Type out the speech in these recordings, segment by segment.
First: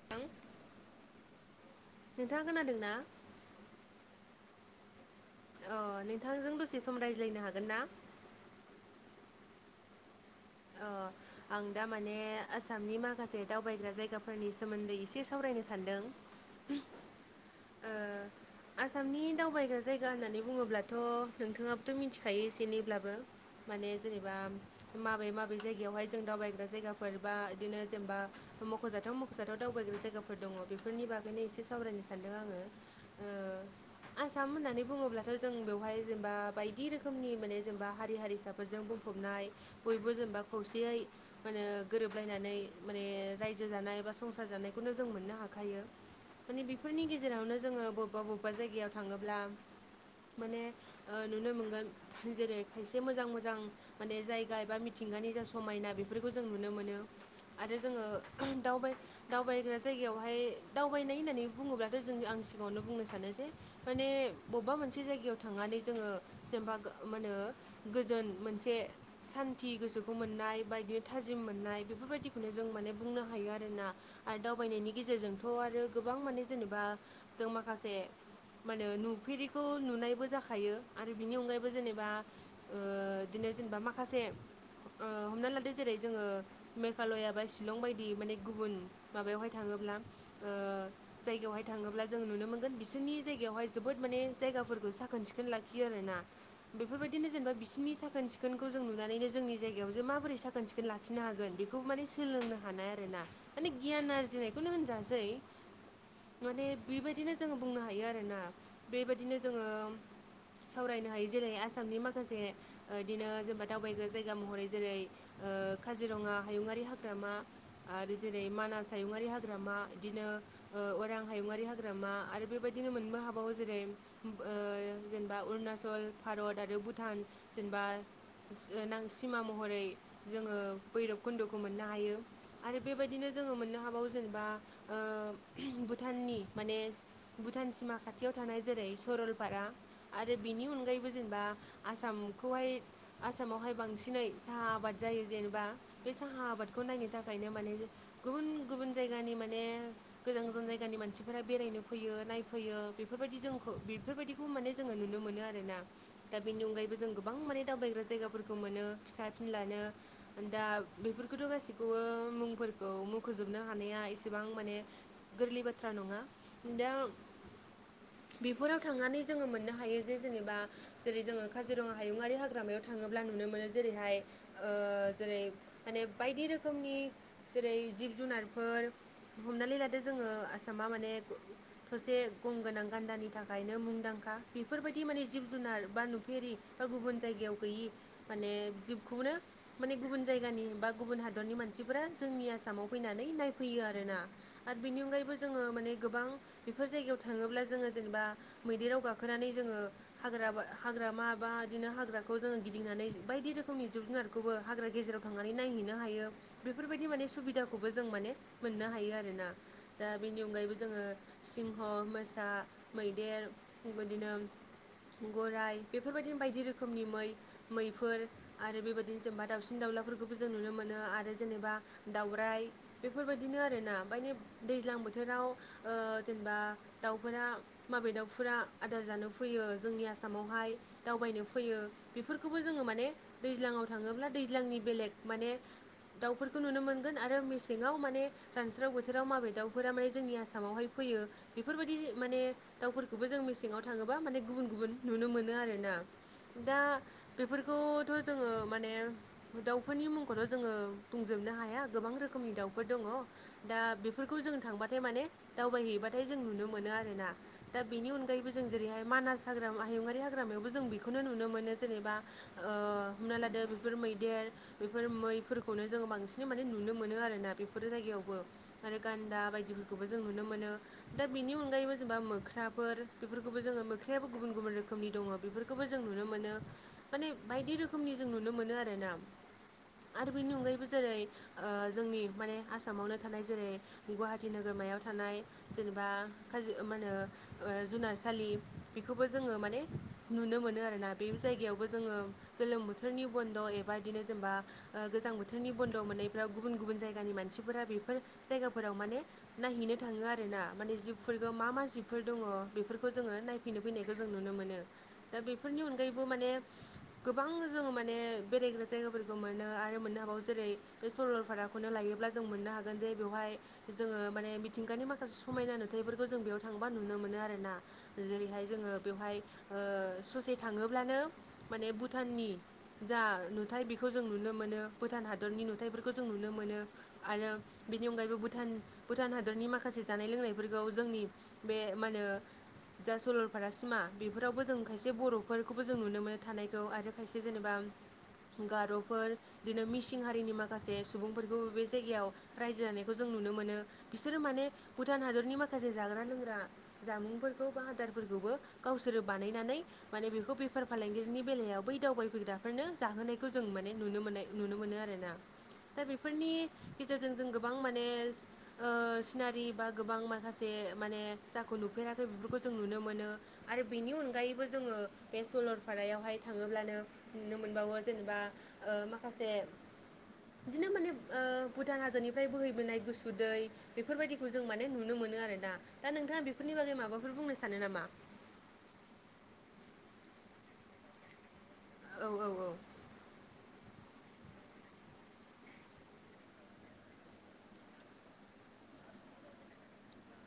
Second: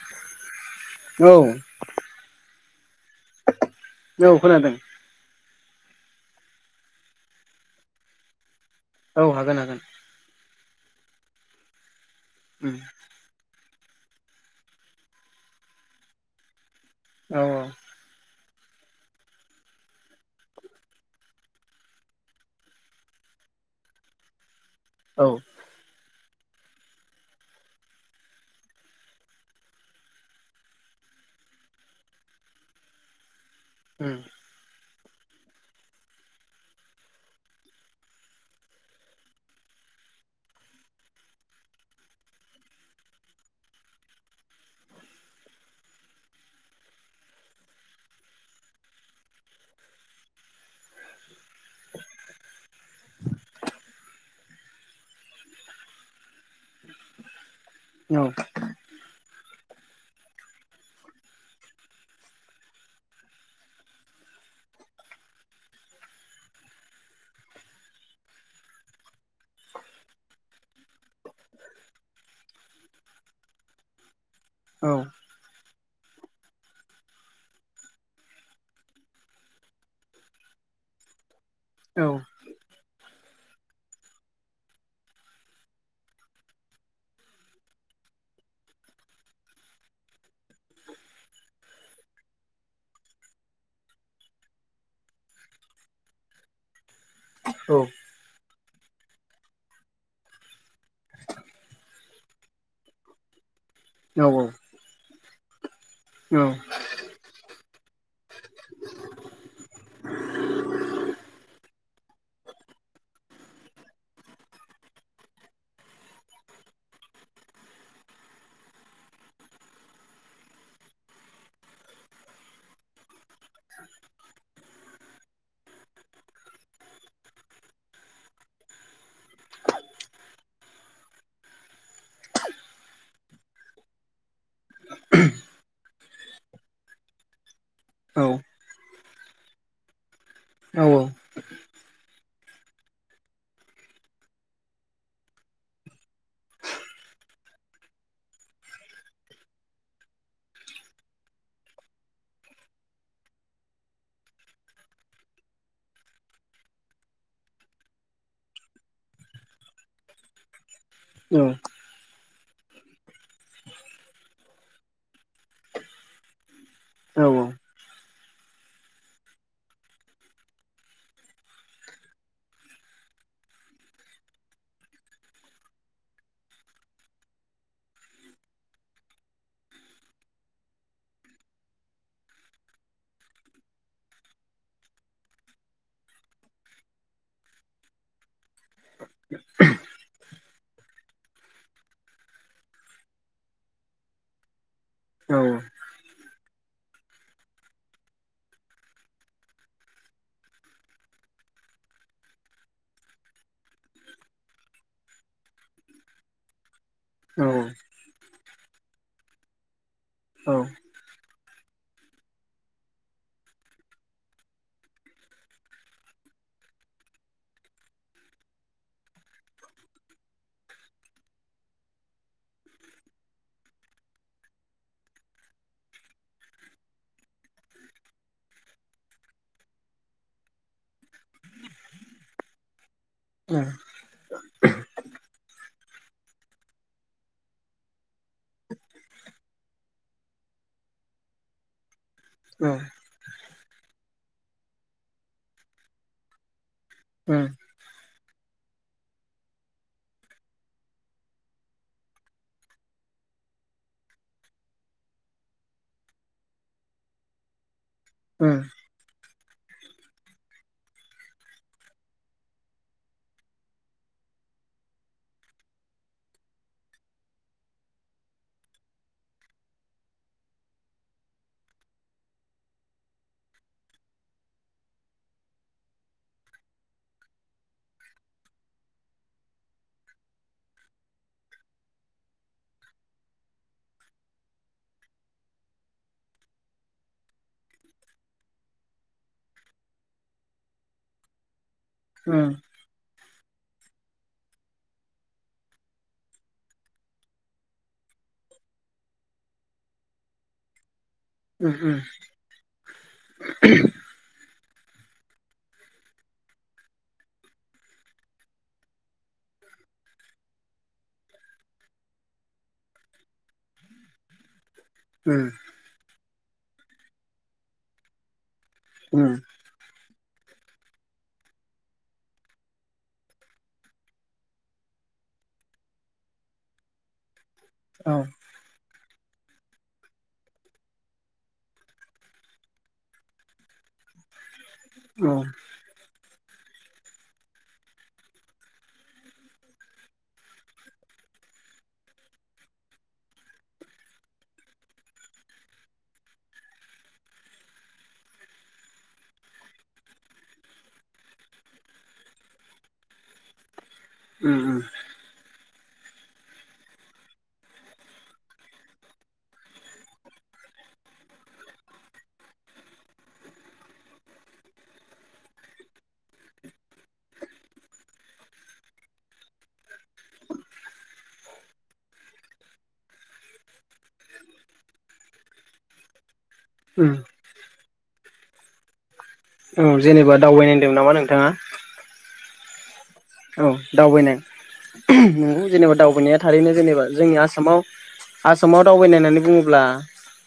[unintelligible] औ नोंथाङा खोनादों ना? औ खोनादों। अ नोंथांजों दसे सम रायज्लायनो हागोन ना? औ हागोन हागोन। अ आं दा माने उम आसामनि माखासे दावबायग्रा जायगाफोरनि सोमोन्दै एसे सावरायनो सानदों। औ औ ओ आसामनि दावबायग्रा जायगा होननानै बुङोब्लाथ' नोंथाङाबोथ' मिथिखायो एसे एनैब्लाबो। माने जेनेबा औ माबे मा बे जायगायावहाय जों दावबायग्रा जायगाफोर बा इदिनो जेनेबा मख'जाथाव मख'जाथाव दावबायग्रा जायगाफोर दङ बेफोरनि बागैनो एसे सावरायनो सानदों आङो। ओ उम आसाम होननानै बुङोब्लाथ' जों बेवहाय जेनबा बायदि रोखोमनि माने जेनबा हारि हारिसाफोरजों बुंफबनाय बयबो जेनबा खौसेयै माने गोरोबलायनानै माने रायजो जानाय बा संसार जानायखौनो जों मोननो हाखायो। माने बेफोरनि गेजेरावनो जोङो बबेबा बबेबा जायगायाव थाङोब्ला माने ओ नुनो मोनगोन जेरै खायसे मोजां मोजां माने जायगा एबा मिथिंगानि जा समायना बेफोरखौ जों नुनो मोनो। आरो जोङो औ दावबाय दावबायग्रा जायगायावहाय दावबायनाय होननानै बुङोब्लाथ' जों आं सिगाङावनो बुंनो सानो जे माने बबेबा मोनसे जायगायाव थांनानै जोङो जेनेबा मा होनो गोजोन मोनसे सान्थि गोसोखौ मोननाय बाइदि थाजिम मोननाय बेफोरबायदिखौनो जों माने बुंनो हायो आरोना। आरो औ दावबायनायनि गेजेरजोंथ' आरो गोबां माने जेनेबा जों माखासे माखासे म होनो नुफेरिखौ नुनायबो जाखायो आरो बिनि अनगायैबो औ जेनेबा बिदिनो जेनेबा माखासे हमना लादो जेरै जोङो मेघालया बा शिलं बायदि माने गुबुन माबायावहाय थाङोब्ला ओ जायगायावहाय थाङोब्ला जों नुनो मोन [unintelligible] बिसोरनि जायगायावहाय जोबोद माने जायगाफोरखौ साखोन सिखोन लाखियो आरोना। बेफोरबायदिनो जेनेबा बिसिनि साखोन सि खोनखौ जों नुनानैनो जोंनि जायगायाव जे माबोरै साखोन सिखोन लाखिनो हागोन बेखौ माने सोलोंनो हानाय आरोना। माने गियान औ आरजिनायखौनो होनजासै माने बेबायदिनो जोङो बुंनो हायो आरोना बेबायदिनो जोङो सावरायनो हायो जेरै आसामनि माखासे बिदिनो जेनेबा दावबायग्रा जायगा महरै जेरै काजिरङा हायुङारि हाग्रामा आरो जेरै मानास हायुङि हाग्रामा बिदिनो अरां हायुङारि हाग्रामा आरो बेबायदिनो मोनबो हाबावो जेरै जेनेबा अरुनााचल भारत आरो भुटान जेनेबा ां सिमा महरै जोङो भैरब खुन्द'खौ मोननो हायो आरो बेबायदिनो जोङो मोननो हाबावो जेनेबा भुटाननि माने भुटान सिमा खाथियाव थानाय जेरै सरलपारा आरो बेनि अनगायैबो जेनेबा आसामखौहाय आसामावहाय बांसिनै साहा आबाद जायो जेनेबा बे साहा आबादखौ नायनो थाखायनो माने गुबुन गुबुन जायगानि माने गोजान गोजान जायगानि मानसिफोरा बेरायनो फैयो नायफैयो बेफोरबायदि जोंखौ बेफोरबायदिखौ माने जोङो नुनो मोनो आरोना दा बेनि अनगायैबो जों गोबां माने दावबायग्रा जायगाफोरखौ मोनो फिसा फिन लानो दा बेफोरखौथ' गासिबो बे खौबो मुंफोरखौ मुख'जोबनो हानाया इसेबां माने गोरलै बाथ्रा नङा दा बेफोराव थांनानै जोङो मोननो हायो जे जेनेबा जेरै जोङो काजिरङा हायुङारि हाग्रामायाव थाङोब्ला नुनो मोनो जेरैहाय जेरै माने बायदि रोखोमनि जेरै जिब जुनारफोर हमनानै लादो जोङो आसामा माने ससे गंगोनां गान्दानि थाखायनो मुंदांखा बेफोरबायदि माने जिब जुनार बा नुफेरि बा गुबुन जायगायाव गैयि माने जिबखौनो माने गुबुन जायगानि बा गुबुन हादरनि मानसिफोरा जोंनि आसामाव फैनानै नायफैयो आर ना आरो बिनि अनगायैबो जोङो माने गोबां बेफोर जायगायाव थाङोब्ला जोङो जेनेबा मैदेराव गाखोनानै जोङो हाग्रा हाग्रा माबा बिदिनो हाग्राखौ जोङो गिदिंनानै बायदि रोखोमनि जोबगदों आरोखि बे खौबो हाग्रा गेजेराव थांनानै नायहैनो हायो बेफोरबायदि माने सुबिदाखौबो जों माने मोननो हायो आरोना दा बेनि अनगायैबो जोङो सिंह मोसा मैदेर बेबायदिनो गराइ बेफोरबायदिनो बायदि रोखोमनि मै मैफोर आरो बेबायदिनो जेनेबा दाउसिन दाउलाफोरखौबो जों नुनो मोनो आरो जेनेबा दावराइ बेफोरबायदिनो आरोना मानि दैज्लां बोथोराव जेनेबा दाउफोरा माबे दाउफोरा आदार जानो फैयो जोंनि आसामावहाय दावबायनो फैयो बेफोरखौबो जोङो माने औ दैज्लङाव थाङोब्ला दैज्लांनि बेलेग माने दाउफोरखौ नुनो मोनगोन आरो मेसेङाव माने रानस्रिाव बोथोराव माबे दाउफोरा माने जोंनि आसामावहाय फैयो बेफोरबायदि माने औ दाउफोरखौबो जों मेसेङाव थाङोबा माने गुबुन गुबुन नुनो मोनो आरोना दा उम बेफोरखौथ' जोङो माने दाउफोरनि मुंखौथ' जोङो बुंजोबनो हाया गोबां रोखोमनि दाउफोर दङ दा बेफोरखौ जों थांबाथाय माने दावबायहैबाथाय जों नुनो मोनो आरोना दा बेनि उम अनगायैबो जों जेरैहाय मानास हाग्रा हायुङारि हाग्रामायावबो जों बेखौनो नुनो मोनो जेनेबा। ओ हमना लादो बेफोर मैदेर बेफोर मैफोरखौनो जोङो बांसिनै माने नुनो मोनो आरोना बेफोरो जायगायावबो। आरो गान्दा बायदिफोरखौबो जों नुनो मोनो दा बेनि अनगायैबो जेनेबा मोख्राफोर बेफोरखौबो जोङो मोख्रायाबो गुबुन गुबुन रोखोमनि दङ बेफोरखौ खौबो जों नुनो मोनो माने बायदि रोखोमनि जों नुनो मोनो आरोना आरो बेनि अनगायैबो जेरै ओ जोंनि माने आसामावनो थानाय जेरै गुवाहाटि नोगोरमायाव थानाय जेनेबा खाजि मा होनो ओ जुनारसालि बेखौबो जोङो माने नुनो मोनो आरोना बे जायगायावबो जोङो उम गोलोम बोथोरनि बन्द' एबा इदिनो जेनेबा ओ गोजां बोथोरनि बन्द' मोननायफ्राव गुबुन गुबुन जायगानि मानसिफोरा बेफोर जायगाफोराव माने नायहैनो थाङो आरोना माने जिबफोरखौ उम मा मा उम जिबफोर दङ बेफोरखौ जोङो नायफैनो फैनाय जों नुनो मोनो दा बेफोरनि अनगायैबो माने गोबां जोङो माने बेरायग्रा जायगाफोरखौ मोनो आरो मोननो हाबावो जेरै बे सरलपाराखौनो लायोब्ला जों मोननो हागोन जे बेवहाय जोङो माने [unintelligible] गानि माखासे उम समायना नुथायफोरखौ जों बेयाव थांबा नुनो मोनो आरोना जेरैहाय जोङो उम बेवहाय ओ ससे थाङोब्लानो माने भुटाननि जा नुथाय बेखौ जों नुनो मोनो भुटान हादरनि नुथायाइफोरखौ जों नुनो मोनो। आरो बिनि औ औ अनगायैबो भुटान भुटान हा दोरनि माखासे जानाय लोंनायफोरखौ जोंनि बे मा होनो जा सलरपारा सिमा बेफोरावबो जों खायसे उम बर'फोरखौ बो जों नुनो मोनो थानायखौ आरो खायसे जेनेबा गार'फोर बिदिनो मिसिं हारिनि माखासे सुबुंफोरखौ बे जायगायाव रायजो जानायखौ जों नुनो मोनो। बिसोरो माने भुटान हादरनि माखासे जाग्रा लोंग्रा जामुंफोरखौ बा आदारफोरखौबो गावसोरो बानायनानै माने बेखौ बेफार फालांगिरिनि बेलायाव बै दावबायफैग्राफोरनो जाहोनाय खौ जों माने नुनो मोननाय उम नुनो मोनो आरोना। दा बेफोरनि गेजेरजों जों गोबां माने ओ सिनारि बा गोबां माखासे माने जाखौ नुफेराखै बेफोरखौ जों नुनो मोनो। आरो बेनि अनगायैबो जोङो बे सलरफारायावहाय थाङोब्लानो नुनो मोनबावो जेनेबा ओ माखासे बिदिनो माने ओ भुटान हाजोनिफ्राय बोहैबोनाय गुसु दै बेफोरबायदिखौ जों माने नुनो मोनो आरोना दा नोंथाङा बेफोरनि बागै उम माबाफोर बुंनो सानो नामा? औ जेनेबा दावबायनायदोंमोन नामा नोंथाङा? औ औ औ औ दावबायनाय [unintelligible] नंगौ जेनेबा दावबायनाया थारैनो जेनेबा जोंनि आसामाव आसामाव दावबायनाय होननानै बुङोब्ला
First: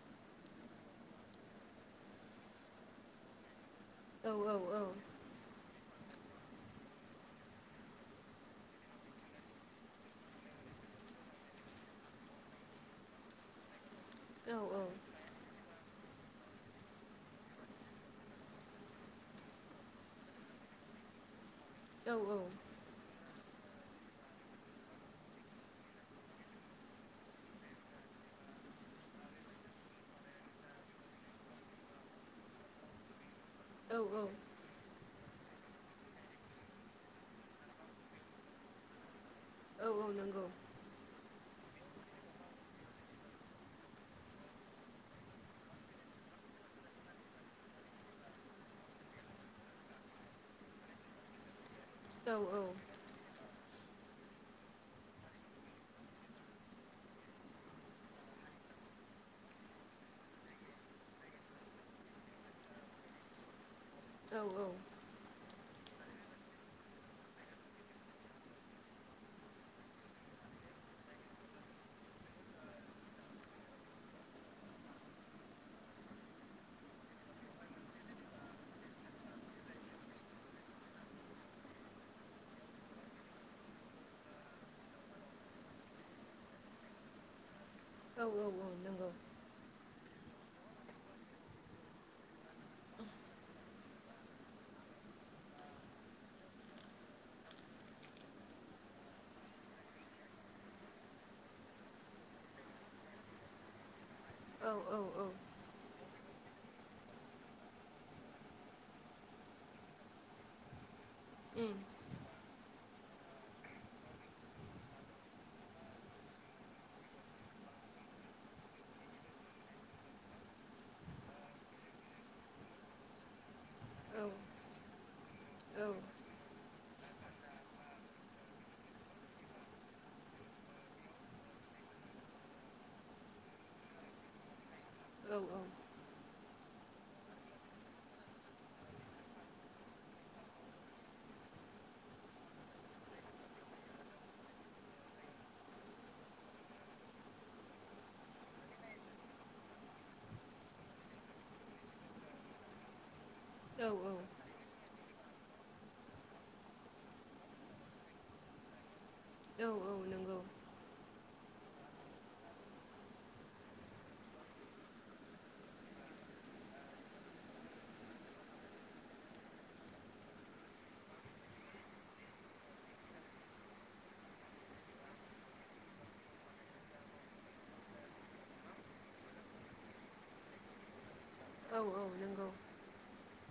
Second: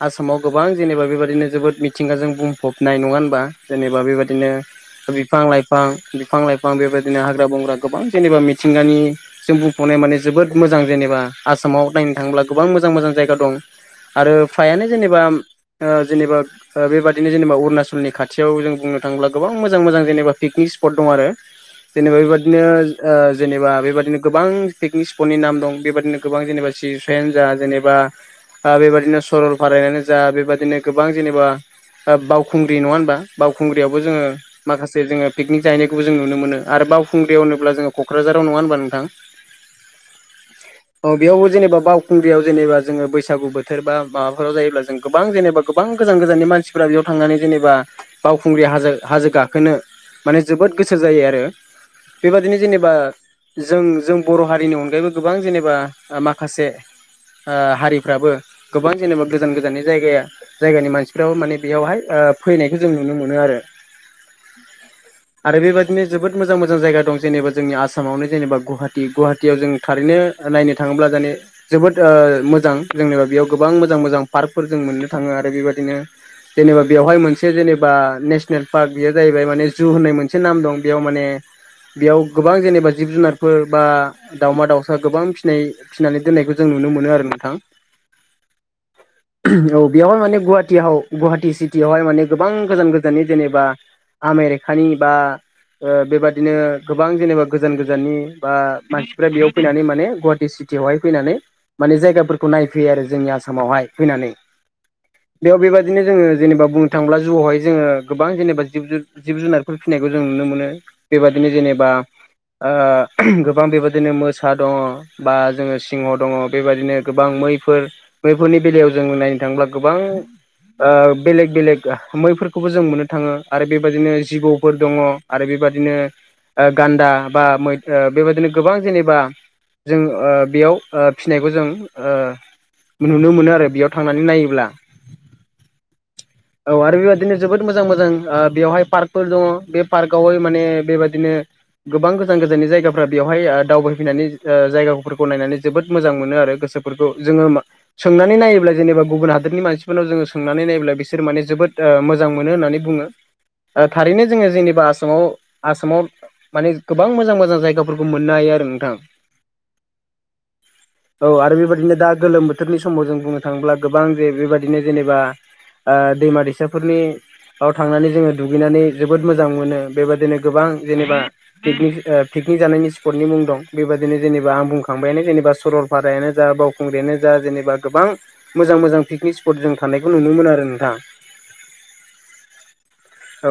आसामाव गोबां जेनेबा बेबादिनो जोबोद मिथिंगाजों बुंफबनाय नङा होनबा? जेनेबा औ बेबायदिनो औ औ बिफां लाइफां बिफां लाइफां बेबायदिनो हाग्रा बंग्रा गोबां जेनेबा मिथिंगानि जों बुंफ'नाय माने जोबोद मोजां जेनेबा आसामाव नायनो थांङोब्ला गोबां मोजां मोजां जायगा दं। आरो औ फ्रायानो जेनेबा ओ जेनेबा ओ बेबाददिनो जेनेबा अरुनाचलनि खाथियाव जों बुंनो थांङोब्ला गोबां मोजां मोजां जेनबा पिकनिक स्पट दं आरो। [inaudible] जेनेबा बेबा औ ओ ओ जेनेबा बेबदिनो गोबां पिकनिक स्पटनि नाम दं बेबदिनो गोबां जेनेबा [unintelligible] यानो जा जेनेबा आ बेबादिनो सरल फारायानो जा बेबादिनो गोबां जेनेबा ओ बावखुंग्रि नंङा होनबा? बावखुंग्रियावबो जोंङो औ माखासे जोंङो पिकनिक जाहैनायखौबो जों नुनो मोनो आरो बाव खुंग्रि‌ होनोब्ला जोंङो क'क्राझार नंङा होनबा नोंथां। औ औ नंगौ औ बेयावबो जेनेबा बावखुंग्रियाव जेनेबा जोंङो बैसागु बोथोर बा माबाफोराव जायोब्ला जों गोबां जेनेबा गोबां गोजान गोजाननि मानसिफोरा बेयाव थांनानै जेनेबा बावखुंग्रि हाजो हाजो गाखोनो माने जोबोद गोसो जायो आरो औ बेबादिनो औ जेनेबा जों जों बर' हारिनि अनगायैबो गोबां जेनेबा ओ माखासे ओ हारिफ्राबो गोबां जेनेबा गोजान गोजाननि जायगाया जायगानि मानसिफ्राबो माने बेयावहाय ओ फैनायखो जों नुनो मोनो आरो औ औ आरो बेबायदिनो जोबोद मोजां मोजां मोजां जायगा दं जेनेबा जोंनि आसामावनो जेनेबा गुवाहाटि गवाहाटियाव जों थारैनो नायनो थांङोब्ला जेने जोबोद ओ मोजां जोंनिबा बेयाव गोबां मोजां मोजां पार्कफोर जों मोननो थांङो आरो बेबायदिनो जेनेबा बेवहाय मोनसे जेनेबा नेसनेल पार्क बेयो जाहैबाय माने जु होननाय मोनसे नाम दं बेयाव माने बेयाव गोबां जेनेबा जिब जुनारफोर बा दावमा दाउसा गोबां फिनाय फिसिनानै दोननायखौ जों नुनो मोनो आरो नोंथां। औ औ औ नंगौ औ बेवयावहाय माने गुवाहाटियाव गुवाहाटि सिटियावहाय माने गोबां गोजान गोजाननि जेनेबा आमेरिकानि बा ओ बेबादि बिदिनो गोबां जेनेबा गोजान गोजाननि बा मानसिफ्रा बेयाव फैनानै माने गुवाहाटि सिटियावहाय फैनानै माने जायगाफोरखौ नायफैयो आरो जोंनि आसामावहाय फैनानै। औ औ औ बेयाव बेबायदिनो जोंङो जेनेबा बुंनो थांयोब्ला जुआवहाय जोंङो गोबां जेनेबा जिब जुन जिब जुनारफोर फिसिनायखौ जों नुनो मोनो बेबादिनो उम जेनेबा ओ गोबां बेबायदिनो मोसा दंङ बा जोंङो सिंह दंङ बेबायदिनो गोबां मैफोर बेैफोरनि बेलायाव जों नायनो थांङोब्ला गोबां ओ बेलेग बेलेग मैफोरखौबो जों मोननो थांङो। आरो बेबदिनो औ जिबौफोर दंङ आरो बेबादि औ ओ गान्दा बा मै बेबादिनो गोबां जेनेबा जों ओ बेयाव ओ फिसिनायखौ जों ओ नुनो मोनो आरो बेयाव थांनानै नायोब्ला औ औ औ आरो बेबायदिनो जोबोद मोजां मोजां बेवहाय पार्कफोर दंङ बे पार्कआवहाय माने बेबायदिनो गोबां गोजान गोजाननि जायगाफ्रा बेवहाय ओ दावबायफैनानै ओ जायगाफोरखौ नायनानै जोबोद मोजां मोनो आरो गोसो फोरखौ जोंङो मा सोंनानै नायोब्ला जेनेबा गुबुन हादरनि मानसिफोरनाव जोंङो सोंनानै नायोब्ला बिसोर माने जबोद मोजां मोन होननानै बुंङो औ ओ थारैनो जोंङो जेनेबा आसामाव आसामाव माने गोबां मोजां मोजां जायगाफोरखौ मोननो हायो आरो नोंथां। औ औ नंगौ औ आरो बेबायदिनो दा गोलोम बोथोरनि समाव जों बुंनो थांङोब्ला गोबां जे बेबायदिनो जेनेबा ओ दैमा दैसाफोरनि आव थांनानै जोङो दुगैनानै जोबोद मोजां मोनो। बेबादिनो गोबां जेनेबा पिकनिक ओ पिकनिक जानायनि स्पटनि मुं दं बेबायदिनो जेनेबा आं बुंखांबायानो जेनेबा सरलपारायानो जा बाव खुंग्रियानो जा जेनेबा गोबां मोजां मोजां पिकनिक स्पट जों थानायखौ नुनो मोनो आरो नोंथां। औ औ नंगौ। औ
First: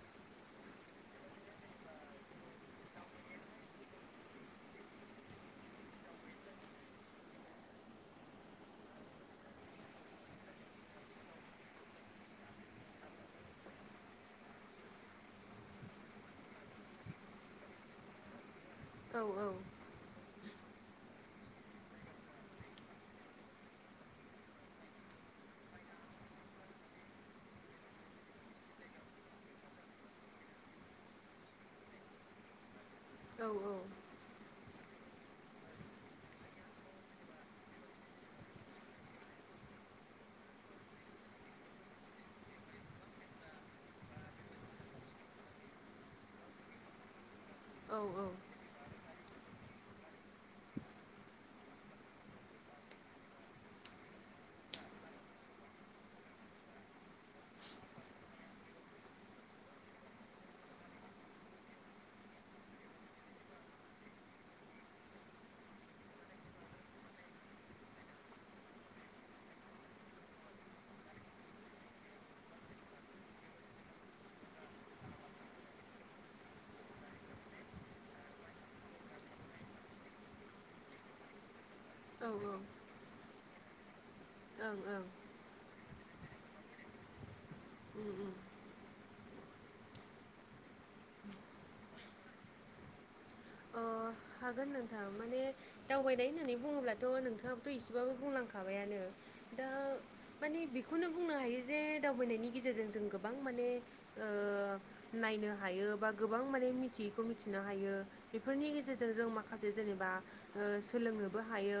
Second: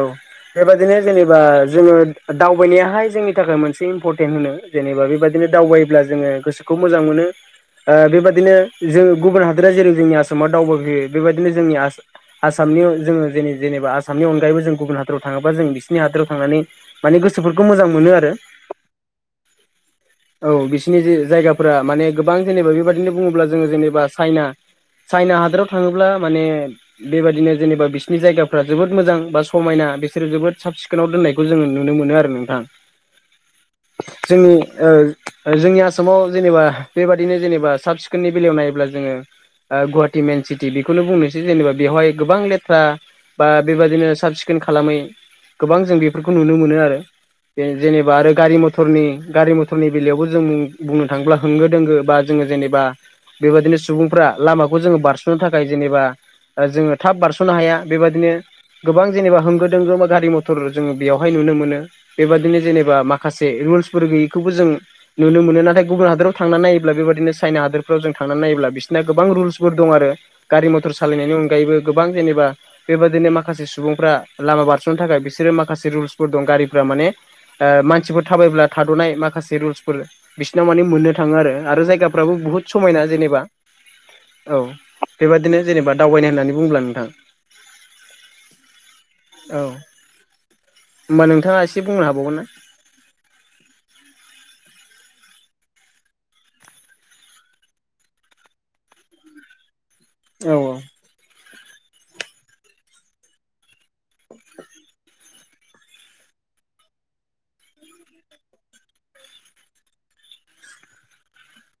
बेबादिनो जेनेबा जोङो दावबायनायाहाय जोंनि थाखाय मोनसे इम्परटेन्ट होनो जेनेबा बेबादिनो दावबायोब्ला जोङो गोसोखौ मोजां मोनो। ओ बेबायदिनो जों गुबुन हादोरा जेरै जोंनि आसामाव दावबायफैयो बेबायदिनो जोंनि आसाम आसामनियाव जोङो जेने जेनेबा आसामनि अनगायैबो जों गुबुन हादराव थाङोबा जों बिस नि हादोराव थांनानै माने गोसोफोरखौ मोजां मोनो आरो। औ औ औ बिसिनि जे जायगाफोरा माने गोबां जेनेबा बेबादिनो बुङोब्ला जोङो जेनेबा चाइना चाइना हादराव थाङोब्ला माने बेबादिनो जेनेबा बिसिनि जायगाफ्रा जोबोद मोजां बा समायना बिसोरो जोबोद साब सिखोनाव दोननायखौ जोङो नुनो मोनो आरो नोंथां। औ औ जोंनि ओ ओ जोंनि आसामाव जेनेबा बेबादिनो जेनेबा साब सिखोननि बेलायाव नायोब्ला जोङो ओ गुवाहाटी मेन सिटि बेखौनो बुंनोसै जेनेबा बेवहाय गोबां लेथ्रा बा बेबादिनो साब सिखोन खालामै गोबां जों बेफोरखौ नुनो मोनो आरो बे जेनेबा आरो गारि म थरनि गारि मथरनि बेलायावबो जों बुं बुंनो थाङोब्ला होंगो दोंगो बा जोङो जेनेबा बेबादिनो सुबुंफ्रा लामाखौ जोङो बारस'नो थाखाय जेनेबा ओ जोङो थाब बारस'नो हाया बेबादिनो गोबां जेनेबा होंगो दोंगो बा गारि म थर जोङो बेयावहाय नुनो मोनो बेबादिनो जेनेबा माखासे रुल्सफोर गैयैखौबो जों नुनो मोनो नाथाय गुबुन हादोराव थांना नायोब्ला बेबादिनो चाइना हादोरफ्राव जों थांना नायोब्ला बिसोरना गोबां रुल्सफोर दङ' आरो। गारि मथर सालायनायनि अनगायैबो गोबां जेनेबा बेबादिनो माखासे सुबुंफ्रा लामा बारस'नो थाखाय बिसोरो माखासे रुल्सफोर दं गारिफ्रा माने ओ मानसिफोर थाबायब्ला थाद'नाय माखासे रुल्सफोर बिसोरनाव माने मोननो थाङो आरो आरो जाय औ ओं गाफ्राबो बुहुत समायना जेनेबा औ उम बेबादिनो जेनेबा दावबायनाय होननानै बुंङोब्ला नोंथां ओं ओं औ होमबा नोंथाङा एसे बुंनो हाबावगोन ना? ओ हागोन नोंथां माने दावबायनाय होननानै बुङोब्लाथ' नोंथाङाबोथ' एसेबाबो बुंलांखाबायानो दा औ माने औ बेखौनो बुंनो हायो जे दावबायनायनि गेजेरजों जों गोबां माने ओ नायनो हायो बा गोबां माने मिथियैखौ मिथिनो हायो बेफोरनि गेजेर जों जों माखासे जेनेबा ओ सोलोंनोबो हायो।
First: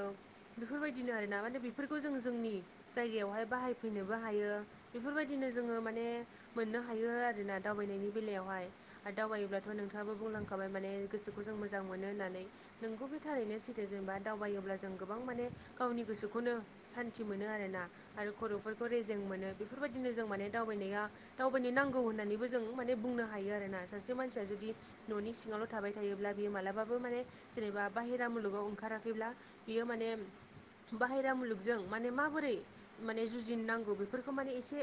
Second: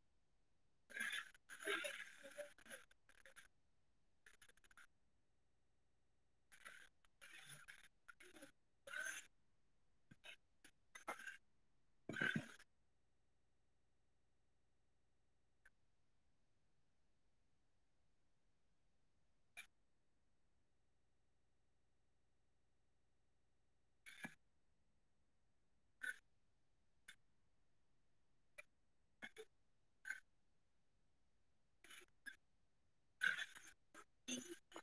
बेफोरबायदिनो आरोना माने बेफोरखौ जों जोंनि जायगायावहाय बाहायफैनोबो हायो। बेफोरबायदिनो जोङो माने मोननो हायो आरोना दावबायनायनि बेलायावहाय। आरो दावबायोब्लाथ' नोंथाङाबो बुंलांखाबाय माने गोसोखौ जों मोजां मोनो होननानै। नंगौ बे थारैनो सैथो जेनेबा दावबायोब्ला जों गोबां माने गावनि गोसोखौनो सान्थि मोनो आरोना। आरो खर'फोरखौ रेजें मोनो बेफोरबायदिनो जों माने दावबायनाया दावबायनो नांगौ होननानैबो जों माने बुंनो हायो आरोना सासे मानसिया जुदि न'नि सिङावल' थाबाय थायोब्ला बेयो मालाबा बो माने जेनेबा बाहेरा मुलुगाव ओंखाराखैब्ला बियो माने बाहेरा मुलुगजों माने माबोरै माने जुजिनो नांगौ बेफोरखौ माने एसे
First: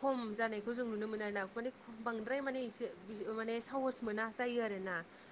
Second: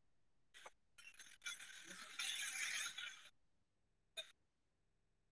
खम जानायखौ जों नुनो मोनो आरोना माने बांद्राय माने इसो ओ माने साहस मोना जायो आरोना।